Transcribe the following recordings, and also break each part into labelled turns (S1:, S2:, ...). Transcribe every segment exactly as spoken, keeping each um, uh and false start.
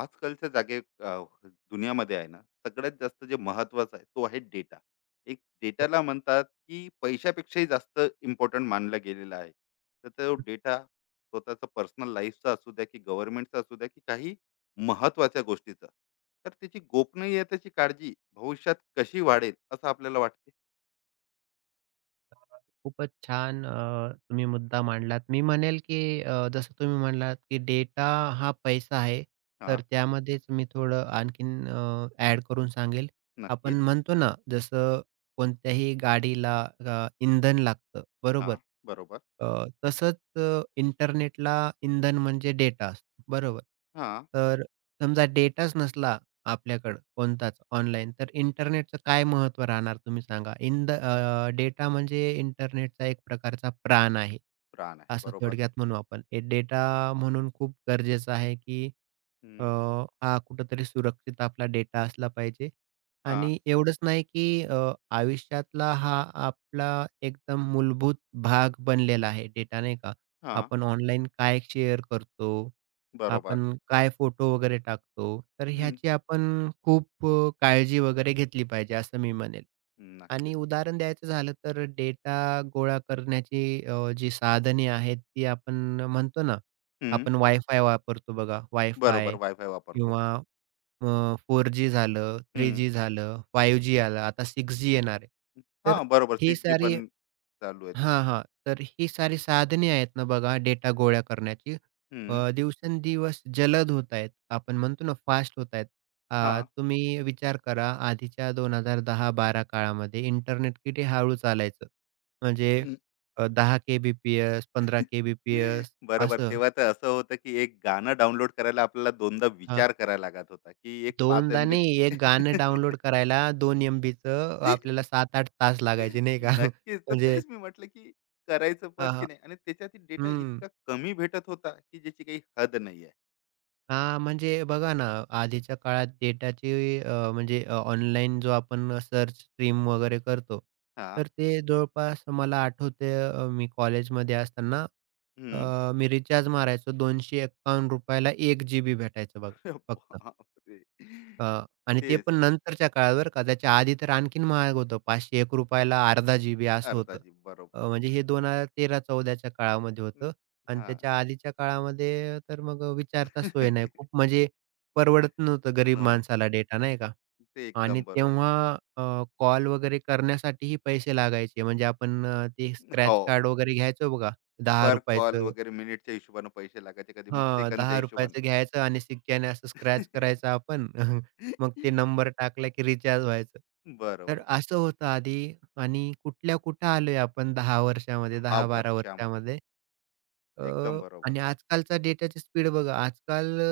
S1: आजकालच्या जागे अ, दुनियामध्ये आहे ना. सगळ्यात जास्त जे महत्वाचं आहे तो आहे डेटा. एक
S2: हो,
S1: डेटाला म्हणतात की पैशापेक्षाही जास्त इम्पॉर्टंट मानला गेलेला आहे. तर तो डेटा स्वतःचा पर्सनल लाईफचा असू द्या की गव्हर्नमेंटचा असू द्या की काही महत्वाच्या गोष्टीचा, तर त्याची गोपनीयतेची काळजी भविष्यात कशी वाढेल असं आपल्याला वाटते.
S2: खूपच छान अ, तुम्ही मुद्दा मांडलात. मी म्हणेल की अ, जसं तुम्ही म्हणलात की डेटा हा पैसा आहे.
S1: हा.
S2: तर त्यामध्येच मी थोडं आणखीन अ, ॲड करून सांगेल.
S1: नक्कीच.
S2: आपण म्हणतो ना, जसं कोणत्याही गाडीला अ, इंधन लागतं,
S1: हा.
S2: बरोबर?
S1: बरोबर.
S2: अ, तसंच अ, इंटरनेटला इंधन म्हणजे डेटा असतो, बरोबर?
S1: हा.
S2: तर समजा डेटाच नसला आपल्याकडं कोणताच ऑनलाईन. तर इंटरनेटचं काय महत्त्व राहणार तुम्ही सांगा? इन द डेटा म्हणजे इंटरनेटचा एक प्रकारचा प्राण आहे,
S1: प्राण आहे,
S2: असं
S1: बरोबर.
S2: थोडक्यात म्हणू आपण. हे डेटा म्हणून खूप गरजेचं आहे, की अ,
S1: हम्म.
S2: हा कुठेतरी सुरक्षित आपला डेटा असला पाहिजे
S1: हा.
S2: आणि एवढंच नाही, की अ, आयुष्यातला हा आपला एकदम मूलभूत भाग बनलेला आहे डेटा नाही का.
S1: हा.
S2: आपण ऑनलाईन काय शेअर करतो,
S1: बरोबर.
S2: आपण काय फोटो वगैरे टाकतो, तर
S1: हम्म.
S2: ह्याची आपण खूप अ, काळजी वगैरे घेतली पाहिजे असं मी म्हणेल. आणि
S1: नक्कीच.
S2: उदाहरण द्यायचं झालं तर डेटा गोळा करण्याची अ, जी साधने आहेत, ती आपण म्हणतो ना, आपण वायफाय वापरतो बघा.
S1: बरोबर,
S2: वायफाय
S1: वायफाय वापरतो.
S2: किंवा अ, फोर जी झालं,
S1: हं.
S2: थ्री जी झालं, फाइव्ह जी आलं, आता सिक्स जी येणार आहे. तर
S1: हां, बरोबर,
S2: ही
S1: सिक्स जी
S2: सारी
S1: पण चालू आहे तिथं.
S2: हां, हां. तर ही सारी साधने आहेत ना बघा डेटा गोळा करण्याची अ,
S1: हं.
S2: दिवसेंदिवस जलद होत आहेत. आपण म्हणतो ना फास्ट होत आहेत. अ,
S1: हां.
S2: तुम्ही विचार करा आधीच्या दोन हजार दहा-बारा काळामध्ये इंटरनेट किती हळू चालायचं. म्हणजे
S1: हं.
S2: अ, दहा के-बी-पी-एस, पंधरा के-बी-पी-एस
S1: बरोबर.
S2: असं.
S1: तेव्हा तर असं होतं, की एक गाणं डाउनलोड करायला आपल्याला दोनदा
S2: हां,
S1: विचार करायला लागत होता, की एक पाच
S2: दोनदा
S1: एमबी.
S2: नाही एक गाणं डाउनलोड करायला दोन एम-बीचं आपल्याला सात आठ तास लागायचे नाही का?
S1: नक्कीच. तर
S2: म्हणजे
S1: तेच मी म्हटलं, की करायचं पण की
S2: अ,
S1: नाही, आणि त्याच्यातील डेटा
S2: हं.
S1: इतका कमी भेटत होता, की ज्याची काही हद नाही आहे.
S2: हां, म्हणजे बघा ना, आधीच्या काळात डेटाची अ, म्हणजे ऑनलाईन जो आपण सर्च स्ट्रीम वगैरे करतो,
S1: हां.
S2: तर ते जवळपास मला आठवतंय अ, मी कॉलेजमध्ये असताना
S1: हं.
S2: अ, मी रिचार्ज मारायचो ₹दोनशे एक्कावन्न एक जी जीबी भेटायचं बघा फक्त.
S1: बापरे!
S2: अ, आणि ते
S1: तेच.
S2: पण नंतरच्या काळात बरं का. त्याच्या आधी तर आणखीन महाग होतं. पाचशे एक ला अर्धा जी-बी असं
S1: अर्धा
S2: होतं.
S1: जी, बरोबर.
S2: अ, म्हणजे हे दोन हजार तेरा-14च्या काळामध्ये
S1: हं.
S2: होतं आणि
S1: हां.
S2: त्याच्या आधीच्या काळामध्ये तर मग विचारता सोय नाही. खूप म्हणजे परवडत नव्हतं गरीब
S1: नव्हतं.
S2: माणसाला डेटा नाही का?
S1: ते
S2: आणि
S1: एकदम बरोबर.
S2: तेव्हा कॉल वगैरे करण्यासाठीही पैसे लागायचे. म्हणजे आपण अ, ते
S1: हो.
S2: स्क्रॅच कार्ड वगैरे घ्यायचो बघा
S1: पर
S2: ₹दहा
S1: कॉल
S2: चं.
S1: वगैरे मिनिटच्या हिशोबानं पैसे लागायचे, कधी मग
S2: हां,
S1: सेकंदच्या
S2: ₹दहा
S1: हिशोबानं.
S2: चं घ्यायचं आणि शिक्क्याने असं स्क्रॅच करायचं आपण. मग ते नंबर टाकला की रिचार्ज व्हायचं. तर
S1: बरोबर.
S2: असं होतं आधी आणि कुठल्या कुठं आलोय आपण दहा वर्षामध्ये,
S1: दहा
S2: दहा बारा
S1: वर्षामध्ये
S2: वर्षामध्ये.
S1: फक्त.
S2: अ,
S1: एकदम
S2: आणि
S1: बरोबर.
S2: आजकालचा डेटाची स्पीड बघा. आजकाल अ,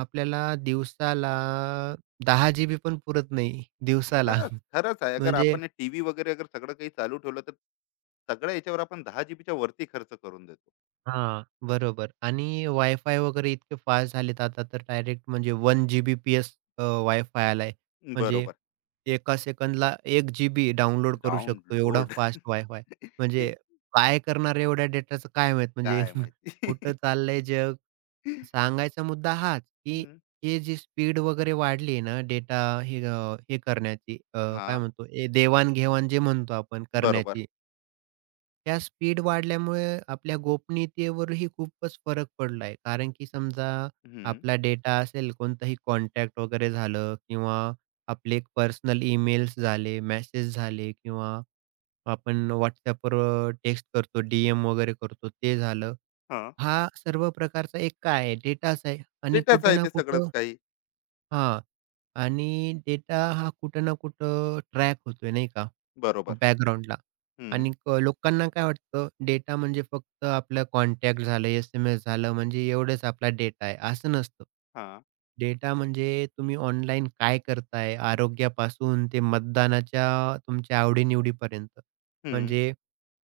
S2: आपल्याला दिवसाला दहा जीबी पण पुरत नाही दिवसाला.
S1: खरंच, खरंच आहे. अगर
S2: म्हणजे
S1: आपण हे टीव्ही वगैरे अगर सगळं काही चालू ठेवलं, तर सगळ्या याच्यावर आपण दहा जीबीच्या वरती खर्च करून देतो.
S2: हां, बरोबर आणि वायफाय वगैरे इतके फास्ट झालेत आता तर डायरेक्ट म्हणजे वन जी-बी-पी-एस अ, वायफाय आलाय. म्हणजे
S1: बरोबर.
S2: एका सेकंदला एक जी-बी डाउनलोड करू शकतो एवढा
S1: डाउनलोड.
S2: Fast wifi. म्हणजे
S1: हे.
S2: काय करणार एवढ्या डेटाचं काय माहीत म्हणजे
S1: काय
S2: कुठं
S1: माहिती.
S2: चाललंय जग? सांगायचा मुद्दा हाच, की
S1: हं.
S2: हे जी स्पीड वगैरे वाढली आहे ना डेटा हे अ, हे करण्याची अ, काय
S1: हां.
S2: म्हणतो ए देवाण जे म्हणतो आपण
S1: बरोबर.
S2: करण्याची त्या स्पीड वाढल्यामुळे आपल्या गोपनीयतेवरही खूपच फरक पडला आहे. कारण की समजा
S1: हं.
S2: आपला डेटा असेल, कोणताही कॉन्टॅक्ट वगैरे झालं किंवा आपले पर्सनल ईमेल्स झाले, मेसेज झाले किंवा आपण WhatsAppवर अ, टेक्स्ट करतो, डी-एम वगैरे करतो, ते झालं.
S1: हां.
S2: हा सर्व प्रकारचा एक काय आहे डेटाच आहे आणि
S1: डेटाच
S2: कुठे
S1: आहे
S2: ना
S1: ते सगळंच
S2: कुठं
S1: काही.
S2: हां. आणि डेटा हा कुठं ना कुठं ट्रॅक होतोय नाही का,
S1: बरोबर.
S2: बॅकग्राऊंडला
S1: हं.
S2: आणि क लोकांना काय वाटतं डेटा म्हणजे फक्त आपलं कॉन्टॅक्ट झालं, एस-एम-एस झालं म्हणजे एवढंच आपला डेटा आहे, असं नसतं.
S1: हां.
S2: डेटा म्हणजे तुम्ही ऑनलाईन काय करताय, आरोग्यापासून ते मतदानाच्या तुमच्या आवडी
S1: हं,
S2: म्हणजे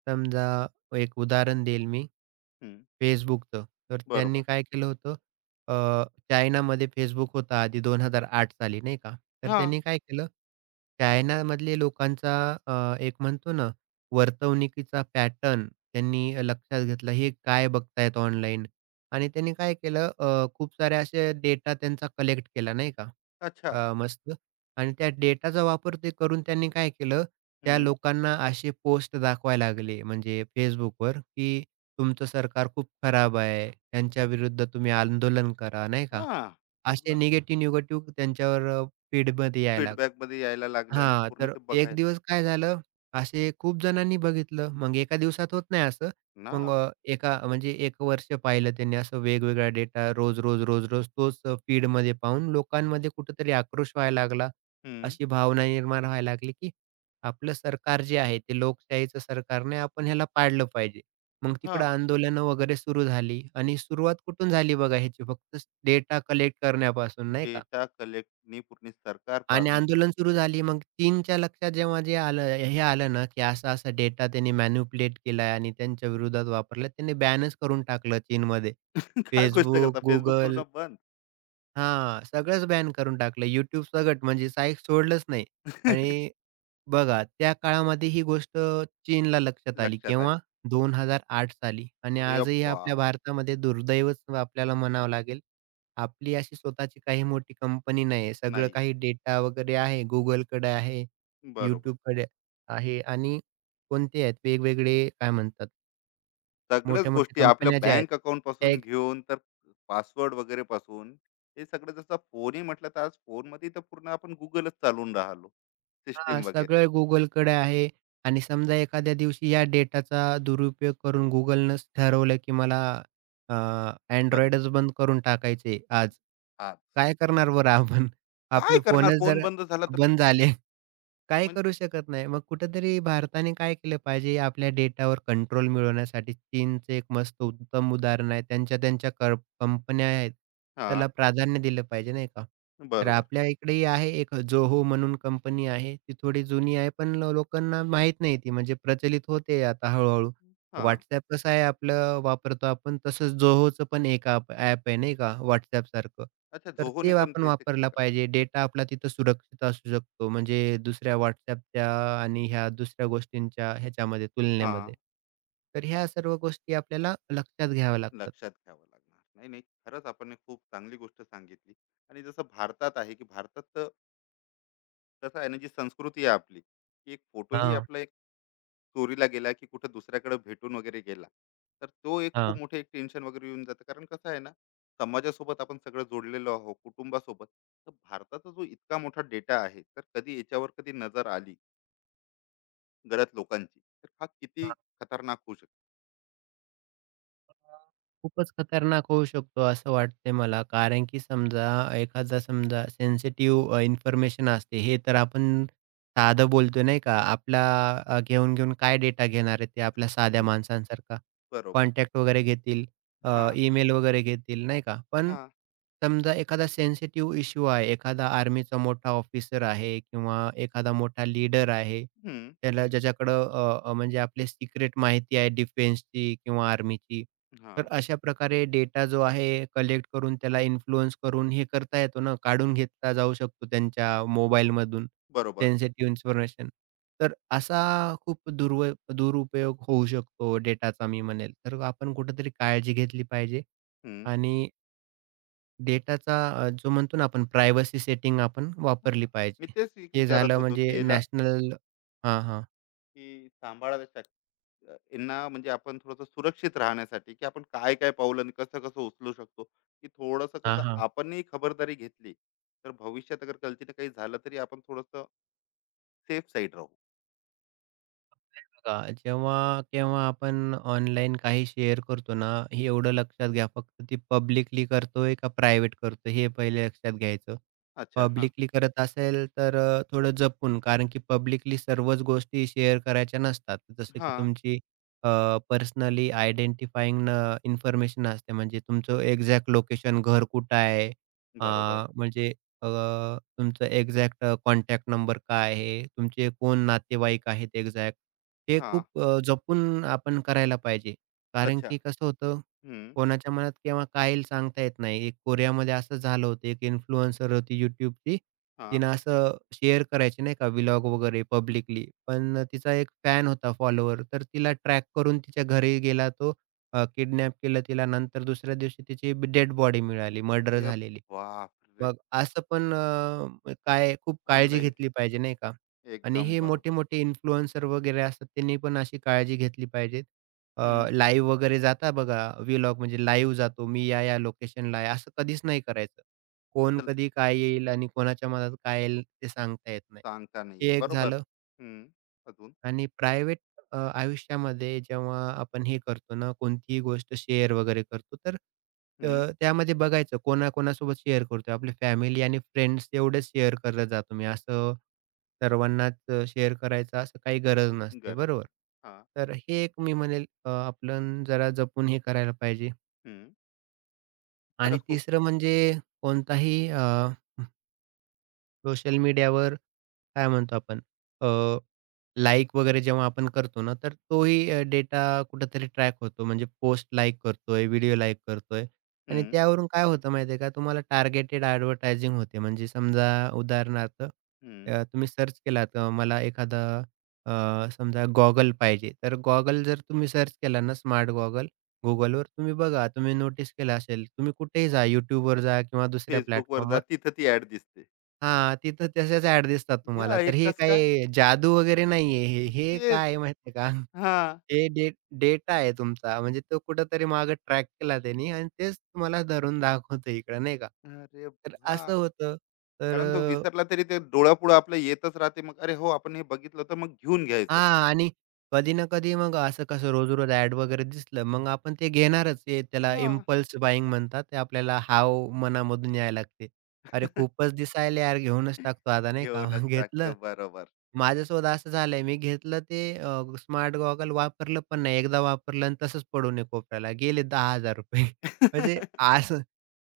S2: समजा एक उदाहरण देईल मी
S1: हं.
S2: Facebookचं. तर त्यांनी
S1: बरोबर.
S2: काय केलं होतं चायनामध्ये Facebook होता आधी दोन हजार आठ साली नाही का. तर
S1: हां.
S2: त्यांनी काय केलं, चायनामधले लोकांचा अ, एक म्हणतो ना, वर्तवणुकीचा पॅटर्न त्यांनी लक्षात घेतला. हे काय बघतायत ऑनलाईन आणि त्यांनी काय केलं अ, खूप सारे असे डेटा त्यांचा कलेक्ट केला नाही का.
S1: अच्छा.
S2: अ, मस्त आणि त्या डेटाचा वापर ते करून त्यांनी काय केलं, त्या
S1: हं.
S2: लोकांना असे पोस्ट दाखवायला लागले म्हणजे Facebookवर, की तुमचं सरकार खूप खराब आहे, त्यांच्याविरुद्ध तुम्ही आंदोलन करा, नाही का?
S1: हां.
S2: असे
S1: पूर्ण.
S2: निगेटिव्ह-निगेटिव्ह त्यांच्यावर अ, फीडमध्ये यायला लागलं.
S1: फीडबॅकमध्ये यायला लागले आणि
S2: हां,
S1: पूर्ण
S2: तर
S1: ते
S2: एक
S1: बघायला.
S2: दिवस काय झालं, असे खूप जणांनी बघितलं. मग एका दिवसात होत नाही असं.
S1: ना.
S2: मग अ, एका म्हणजे एक वर्ष पाहिलं त्यांनी असं वेगवेगळा डेटा रोज-रोज, रोज-रोज तोच फीडमध्ये पाहून लोकांमध्ये कुठेतरी आक्रोश व्हायला लागला.
S1: हं.
S2: अशी भावना निर्माण व्हायला लागली, की आपलं सरकार जे आहे ते लोकशाहीचं सरकार नाही, आपण ह्याला पाडलं पाहिजे. मग तिकडं
S1: हां.
S2: आंदोलनं वगैरे सुरू झाली आणि सुरुवात कुठून झाली बघा ह्याची फक्त डेटा कलेक्ट करण्यापासून नाही का?
S1: डेटा कलेक्टनी पूर्ण सरकार
S2: आणि
S1: पाडणे.
S2: आंदोलन सुरू झाली मग चीनच्या लक्षात जेव्हा जे आलं हे आलं ना, की असा-असा डेटा त्यांनी मॅनिप्युलेट केलाय आणि त्यांच्या विरोधात वापरला. त्यांनी बॅनच करून टाकलं चीनमध्ये.
S1: काय गोष्ट
S2: Facebook,
S1: करता, Facebook
S2: Google
S1: पूर्ण बंद.
S2: हां, सगळंच बॅन करून टाकलं. YouTube सगट म्हणजे साईक सोडलंच नाही आणि बघा त्या काळामध्ये ही गोष्ट चीनला लक्षात आली.
S1: लक्षात आली.
S2: केव्हा? दोन हजार आठ साली आणि
S1: अरे
S2: आजही आपल्या
S1: बापरे!
S2: भारतामध्ये दुर्दैवच आपल्याला म्हणावं लागेल. आपली अशी स्वतःची काही मोठी कंपनी नाही आहे. सगळं
S1: नाही.
S2: काही डेटा वगैरे आहे. Googleकडे आहे,
S1: बरोबर.
S2: YouTubeकडे आहे आणि कोणते आहेत वेगवेगळे काय म्हणतात
S1: सगळ्याच गोष्टी
S2: मोठ्या-मोठ्या
S1: आपल्या
S2: कंपन्या ज्या आहेत,
S1: बँक
S2: त्या
S1: अकाउंटपासून घेऊन, तर पासवर्ड वगैरेपासून हे सगळं, जसं फोनही म्हटलं तर आज फोनमध्ये तर पूर्ण आपण Googleच चालवून राहिलो.
S2: हां,
S1: सिस्टम वगैरे.
S2: सगळं Googleकडे आहे आणि समजा एखाद्या दिवशी या डेटाचा दुरुपयोग करून Googleनंच ठरवलं, की मला अ,
S1: बंद.
S2: Androidच बंद करून टाकायचे आज.
S1: हा.
S2: काय करणार बरं आपण?
S1: काय
S2: आपले
S1: करणार
S2: फोनच
S1: फोन
S2: जर
S1: बंद झाला तर.
S2: बंद झाले काही
S1: म्हणजे.
S2: करू शकत नाही. मग कुठेतरी भारताने काय केलं पाहिजे, आपल्या डेटावर कंट्रोल मिळवण्यासाठी चीनचं एक मस्त उत्तम उदाहरण आहे. त्यांच्या त्यांच्या कर कंपन्या आहेत,
S1: हा.
S2: त्याला प्राधान्य दिलं पाहिजे नाही का? तर
S1: बरोबर.
S2: आपल्या इकडेही आहे एक Zoho म्हणून कंपनी आहे. ती थोडी जुनी आहे, पण लो- लोकांना माहीत नाही ती म्हणजे प्रचलित होते आता हळू
S1: हा.
S2: WhatsApp कसं आहे आपलं वापरतो आपण, तसंच Zohoचं पण एक ॲप आहे नाही का WhatsAppसारखं.
S1: अच्छा,
S2: तर ते
S1: जोहोने पण
S2: आपण
S1: ते ते-.
S2: वापरला पाहिजे. डेटा आपला तिथं सुरक्षित असू शकतो. म्हणजे दुसऱ्या WhatsAppच्या आणि ह्या दुसऱ्या गोष्टींच्या ह्याच्यामध्ये
S1: हा.
S2: तुलनेमध्ये. तर ह्या सर्व गोष्टी आपल्याला लक्षात घ्याव्या लागतात.
S1: लक्षात घ्यावं लागणार. नाही नाही, खरंच आपण एक खूप चांगली गोष्ट सांगितली. आणि जसं भारतात आहे की भारतात तर, कसं आहे ना, जी संस्कृती आहे आपली, की एक फोटोही
S2: हां,
S1: आपला एक चोरीला गेला की कुठं दुसऱ्याकडे भेटून वगैरे गेला, तर तो एक खूप
S2: हां.
S1: मोठे एक टेन्शन वगैरे येऊन जातं, कारण कसं आहे ना, समाजासोबत आपण सगळं जोडलेलो आहोत, कुटुंबासोबत. तर भारताचा जो इतका मोठा डेटा आहे तर कधी याच्यावर कधी नजर आली गलत लोकांची तर हा किती खतरनाक होऊ शकतो.
S2: अ, खूपच खतरनाक होऊ शकतो असं वाटतंय मला. कारण की समजा एखादा समजा सेन्सिटिव्ह इन्फॉर्मेशन असते. हे तर आपण साधं बोलतोय नाही का? आपला अ, घेऊन, घेऊन काय डेटा घेणार आहे ते आपल्या साध्या
S1: हं,
S2: माणसांसारखा.
S1: बरोबर.
S2: कॉन्टॅक्ट वगैरे घेतील,
S1: हा.
S2: ईमेल वगैरे घेतील नाही का? पण
S1: हा.
S2: समजा एखादा सेन्सिटिव्ह इश्यू आहे, एखादा आर्मीचा मोठा ऑफिसर आहे किंवा एखादा मोठा लीडर आहे.
S1: हम्म.
S2: त्याला ज्याच्याकडं अ, अ, म्हणजे आपले सिक्रेट माहिती आहे डिफेन्सची किंवा आर्मीची.
S1: हा.
S2: तर अशा प्रकारे डेटा जो आहे कलेक्ट करून त्याला इन्फ्लुअन्स करून हे करता येतो ना, काढून घेतला जाऊ शकतो त्यांच्या मोबाईलमधून
S1: बरोबर.
S2: Sensitive information. तर असा खूप दुर्व दुरुपयोग होऊ शकतो डेटाचा मी म्हणेल. तर आपण कुठेतरी काळजी घेतली पाहिजे
S1: हम्म.
S2: आणि डेटाचा जो म्हणतो ना आपण प्रायव्हसी सेटिंग आपण
S1: हा.
S2: वापरली
S1: मी
S2: पाहिजे.
S1: तेच एक
S2: हे झालं
S1: विचारत होतो की
S2: म्हणजे
S1: याला
S2: नॅशनल हां, हां.
S1: की सांभाळायला शक- अ, यांना, म्हणजे आपण थोडंसं सुरक्षित राहण्यासाठी की आपण काय काय पावलं आणि कसं कसं उचलू शकतो, की थोडंसं
S2: हां,
S1: कसं
S2: हां.
S1: आपणही खबरदारी घेतली तर भविष्यात अगर गलतीनं काही झालं तरी आपण थोडंसं सेफ साईड राहू.
S2: बघा, जेव्हा केव्हा आपण ऑनलाईन काही शेअर करतो ना, हे एवढं लक्षात घ्या फक्त ती पब्लिकली करतोय का प्रायव्हेट करतोय हे पहिले लक्षात घ्यायचं.
S1: अच्छा. हा.
S2: पब्लिकली करत असेल तर अ, थोडं जपून कारण की पब्लिकली सर्वच गोष्टी शेअर करायच्या नसतात. जसं
S1: हा.
S2: की तुमची पर्सनली आयडेंटिफाइंग इन्फॉर्मेशन असते म्हणजे तुमचं एक्झॅक्ट लोकेशन, घर कुठं आहे, अ,
S1: बरोबर.
S2: म्हणजे अ, तुमचं एक्झॅक्ट अ, कॉन्टॅक्ट नंबर काय आहे, तुमचे कोण नातेवाईक आहेत एक्झॅक्ट. ते
S1: हा.
S2: खूप अ, जपून आपण करायला पाहिजे. कारण
S1: अच्छा.
S2: की कसं होतं,
S1: हम्म.
S2: कोणाच्या मनात केव्हा काय येईल सांगता येत नाही. एक कोरियामध्ये असंच झालं होतं. एक इन्फ्लुएन्सर होती YouTubeची.
S1: हा.
S2: तिनं असं शेअर करायची नाही का व्लॉग वगैरे पब्लिकली. पण अ, तिचा एक फॅन होता फॉलोवर. तर तिला ट्रॅक करून तिच्या घरी गेला तो. किडनॅप केलं तिला. नंतर दुसऱ्या दिवशी तिची डेड बॉडी मिळाली मर्डर
S1: अरे
S2: झालेली.
S1: बाप.
S2: मग असं पण अ, म काय खूप काळजी
S1: ऑनलाईन.
S2: घेतली पाहिजे नाही का? आणि
S1: एकदम
S2: हे
S1: बरोबर.
S2: मोठे-मोठे इन्फ्लुएन्सर वगैरे असतात त्यांनी पण अशी काळजी घेतली पाहिजे. अ,
S1: हं.
S2: लाईव्ह वगैरे जाता बघा व्लॉग म्हणजे लाईव्ह जातो मी या-या लोकेशनला आहे असं कधीच नाही करायचं. कोण
S1: अच्छा.
S2: कधी काय येईल आणि कोणाच्या मनात काय येईल ते सांगता येत नाही.
S1: सांगता नाही येत.
S2: हे एक
S1: बरोबर.
S2: झालं.
S1: हं. अजून.
S2: आणि प्रायव्हेट अ, आयुष्यामध्ये जेव्हा आपण हे करतो ना, कोणतीही गोष्ट शेअर वगैरे करतो, तर अ,
S1: हं.
S2: त्यामध्ये बघायचं कोणाकोणासोबत शेअर करतोय. आपली फॅमिली आणि फ्रेंड्स एवढेच शेअर करत जा तुम्ही. असं सर्वांनाच अ, शेअर करायचं असं काही गरज नसते,
S1: गरज
S2: बरोबर?
S1: नाही. हां.
S2: तर हे एक मी म्हणेल अ, आपण जरा जपून हे करायला पाहिजे.
S1: हं.
S2: आणि
S1: खरंच खूप.
S2: तिसरं म्हणजे कोणताही सोशल मीडियावर काय म्हणतो आपण? लाइक वगैरे जेव्हा आपण करतो ना, तर तोही अ, डेटा कुठेतरी ट्रॅक होतो. म्हणजे पोस्ट लाइक करतोय, व्हिडिओ लाइक करतोय आणि
S1: हं,
S2: त्यावरून काय होतं माहिती आहे का, तुम्हाला टार्गेटेड एडव्हर्टायझिंग होते. म्हणजे समजा उदाहरणार्थ
S1: हं.
S2: अ, तुम्ही सर्च केलात अ, मला एखादा अ, समजा गॉगल पाहिजे. तर गॉगल जर तुम्ही सर्च केला ना स्मार्ट गॉगल Googleवर तुम्ही बघा, तुम्ही नोटीस केलं असेल, तुम्ही कुठेही जा YouTubeवर जा किंवा दुसऱ्या
S1: Facebookवर जा,
S2: प्लॅटफॉर्मवर
S1: तिथं ती ॲड दिसते.
S2: हां, तिथं तशाच ॲड दिसतात
S1: या
S2: तुम्हाला.
S1: हे
S2: तर हे
S1: कसं काय?
S2: काही जादू वगैरे नाहीये हे.
S1: मग
S2: हे काय
S1: तेच.
S2: आहे माहिती आहे का?
S1: हां.
S2: हे डे डेटा आहे तुमचा. म्हणजे तो कुठेतरी मागे ट्रॅक केला त्यांनी आणि तेच तुम्हाला धरून दाखवतो इकडं नाही का?
S1: अरे
S2: तर
S1: वाह!
S2: असं होतं. तर
S1: कारण तो विसरला तरी ते डोळ्यापुढे आपलं येतच राहते. मग अरे हो, आपण हे बघितलं, तर मग घेऊन घ्यायचं का?
S2: हां. आणि कधी ना कधी मग असं कसं रोज-रोज ॲड वगैरे दिसलं, मग आपण ते घेणारच. ते त्याला
S1: हां.
S2: इम्पल्स बायिंग म्हणतात. ते आपल्याला हाव मनामधून यायला लागते. अरे, खूपच दिसायले यार, घेऊनच टाकतो आता नाही का.
S1: घेऊनच
S2: मग घेतलं.
S1: टाकतो. बरोबर.
S2: माझ्यासोबत असं झालंय, मी घेतलं ते अ, स्मार्ट गॉगल वापरलं पण नाही. एकदा वापरलं आणि तसंच पडून आहे कोपऱ्याला. गेले ₹दहा हजार म्हणजे असं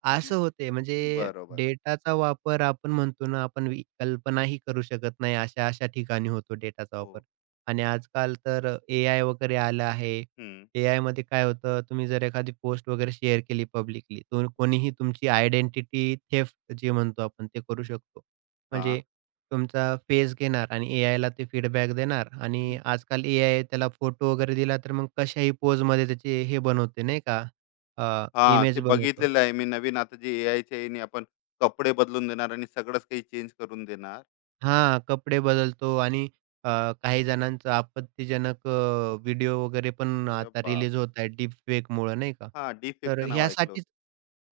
S2: असं होते. म्हणजे
S1: बरोबर.
S2: डेटाचा वापर आपण म्हणतो ना, आपण वि कल्पनाही करू शकत नाही. अशा-अशा ठिकाणी होतो डेटाचा वापर.
S1: हो.
S2: आणि आजकाल तर अ, एआय वगैरे आलं आहे.
S1: हं.
S2: एआयमध्ये काय होतं, तुम्ही जर एखादी पोस्ट वगैरे शेअर केली पब्लिकली, तर कोणीही तुमची आयडेंटिटी थेफ्ट जे म्हणतो आपण ते करू शकतो.
S1: हां.
S2: म्हणजे तुमचा फेस घेणार आणि एआयला ते फीडबॅक देणार आणि आजकाल एआय त्याला फोटो वगैरे दिला, तर मग कशाही पोजमध्ये त्याचे हे बनवते नाही का,
S1: हां,
S2: इमेज
S1: ते
S2: बनवतो.
S1: बघितलेलं आहे मी, नवीन आता जे एआयच्या याने आपण कपडे बदलून देणार आणि सगळंच काही चेंज करून देणार.
S2: हां, कपडे बदलतो आणि अ, काही जणांचं आपत्तीजनक अ, व्हिडिओ वगैरे पण
S1: अरे
S2: आता
S1: बाप!
S2: रिलीज होत आहेत डीपफेकमुळे नाही का.
S1: हां,
S2: तर
S1: डीफेकचं नाव ऐकलं होतं.
S2: ह्यासाठीच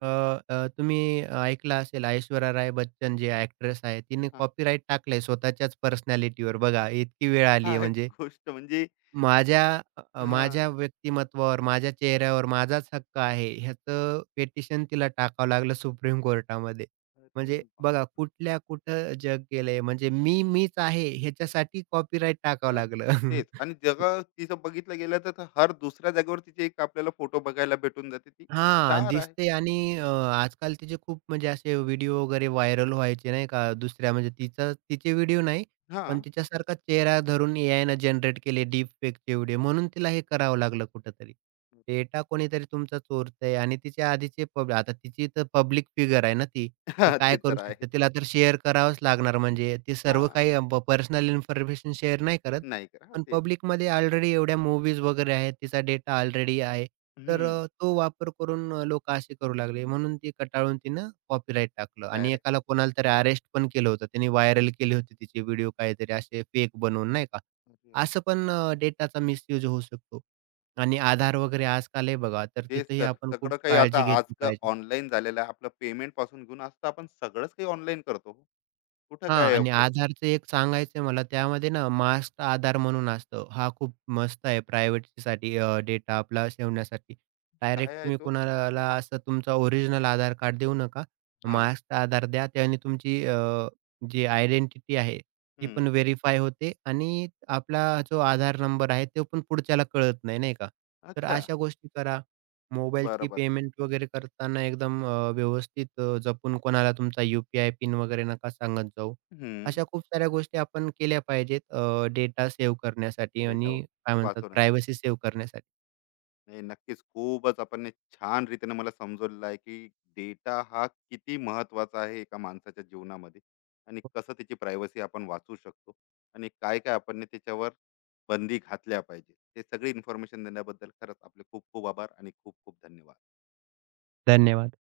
S2: अ, अ, तुम्ही ऐकलं असेल ऐश्वर्या राय बच्चन जे ॲक्ट्रेस आहे, तिने
S1: हां.
S2: कॉपीराईट टाकलंय स्वतःच्याच पर्सनॅलिटीवर बघा, इतकी वेळ आली आहे
S1: काय
S2: म्हणजे.
S1: गोष्ट म्हणजे.
S2: माझ्या अ, अ,
S1: हां,
S2: माझ्या व्यक्तिमत्त्वावर, माझ्या चेहऱ्यावर माझाच हक्क आहे, ह्याचं पिटिशन तिला टाकावं लागलं सुप्रीम कोर्टामध्ये.
S1: अरे
S2: म्हणजे बघा
S1: बाप!
S2: कुठल्या कुठं जग गेलंय. म्हणजे मी मीच आहे ह्याच्यासाठी कॉपीराइट टाकावं
S1: तर
S2: लागलं.
S1: तेच, आणि जगा तिचं बघितलं गेलं तर तर हर दुसऱ्या जागेवर तिचे एक आपल्याला फोटो बघायला भेटून जाते. ती
S2: हां,
S1: स्टार आहे.
S2: दिसते आणि अ, आजकाल तिचे खूप म्हणजे असे व्हिडिओ वगैरे व्हायरल व्हायचे नाही का? दुसऱ्या म्हणजे तिचा तिचे व्हिडिओ नाही, पण
S1: हां.
S2: तिच्यासारखा चेहरा धरून एआयनं जनरेट केले डीपफेकचे व्हिडिओ म्हणून तिला हे करावं लागलं कुठेतरी.
S1: अरे बाप!
S2: डेटा कोणीतरी तुमचा चोरतंय आणि तिचे आधीचे पब आता तिची तर पब्लिक फिगर आहे ना ती. ती
S1: हां,
S2: काय
S1: ते
S2: करू
S1: तर आहे.
S2: शकते? तिला तर शेअर करावंच लागणार म्हणजे ती सर्व
S1: हां,
S2: काही पर्सनल इन्फॉर्मेशन शेअर नाही करत.
S1: नाही करा. हां,
S2: पण
S1: तेच.
S2: पब्लिकमध्ये ऑलरेडी एवढ्या मूव्हीज वगैरे आहेत, तिचा डेटा ऑलरेडी आहे. तर अ, तो वापर करून अ, असे करू लागले. म्हणून ती कंटाळून तिनं कॉपीराइट टाकलं आणि एकाला
S1: डायरेक्ट.
S2: कोणाला तरी अरेस्ट पण केलं होतं. त्यांनी व्हायरल केली होती तिचे व्हिडिओ काहीतरी असे फेक बनवून नाही का. असं पण डेटाचा मिसयूज होऊ शकतो आणि आधार वगैरे आजकाल आहे बघा, तर
S1: तेच
S2: तिथेही
S1: तर,
S2: आपण खूप
S1: सगळं काही आता
S2: काळजी घेतली
S1: आजकाल
S2: पाहिजे.
S1: ऑनलाईन झालेलं आहे, आपलं पेमेंट पासून घेऊन आज तर आपण सगळंच काही ऑनलाईन करतो हो. कुठं काय
S2: हां
S1: आहे
S2: आणि
S1: आपलं.
S2: आधारचं एक सांगायचं आहे मला त्यामध्ये ना मास्क आधार म्हणून असतं. हा खूप मस्त आहे प्रायव्हसीसाठी डेटा आपला ठेवण्यासाठी. डायरेक्ट
S1: काय आहे
S2: तुम्ही
S1: तो.
S2: कोणाला असं तुमचा ओरिजिनल आधार कार्ड देऊ नका.
S1: हा.
S2: मास्कचा आधार द्या. त्याने तुमची अ, जी आयडेंटिटी आहे ती
S1: हम्म.
S2: पण व्हेरिफाय होते आणि आपला जो आधार नंबर आहे तो पण पुढच्याला कळत नाही, नाही का? तर
S1: अच्छा.
S2: अशा गोष्टी करा. मोबाईलची
S1: बरोबर.
S2: पेमेंट वगैरे करताना एकदम अ, व्यवस्थित अ, जपून कोणाला तुमचा यू पिन वगैरे नका सांगत जाऊ.
S1: हम्म.
S2: अशा खूप साऱ्या गोष्टी आपण केल्या पाहिजेत अ, डेटा सेव्ह करण्यासाठी
S1: डेटा
S2: आणि
S1: वगैरे
S2: काय म्हणतात
S1: वाचवण्यासाठी.
S2: प्रायव्हसी सेव्ह करण्यासाठी.
S1: नाही, नक्कीच खूपच आपण हे छान रीतीने मला समजवलेलं आहे की डेटा हा किती महत्वाचा आहे एका माणसाच्या जीवनामध्ये, आणि कसं त्याची प्रायव्हसी आपण वाचू शकतो, आणि काय काय आपण ने त्याच्यावर बंदी घातल्या पाहिजे, ते सगळी इन्फॉर्मेशन देण्याबद्दल खरंच आपले खूप खूप आभार आणि खूप खूप धन्यवाद.
S2: धन्यवाद.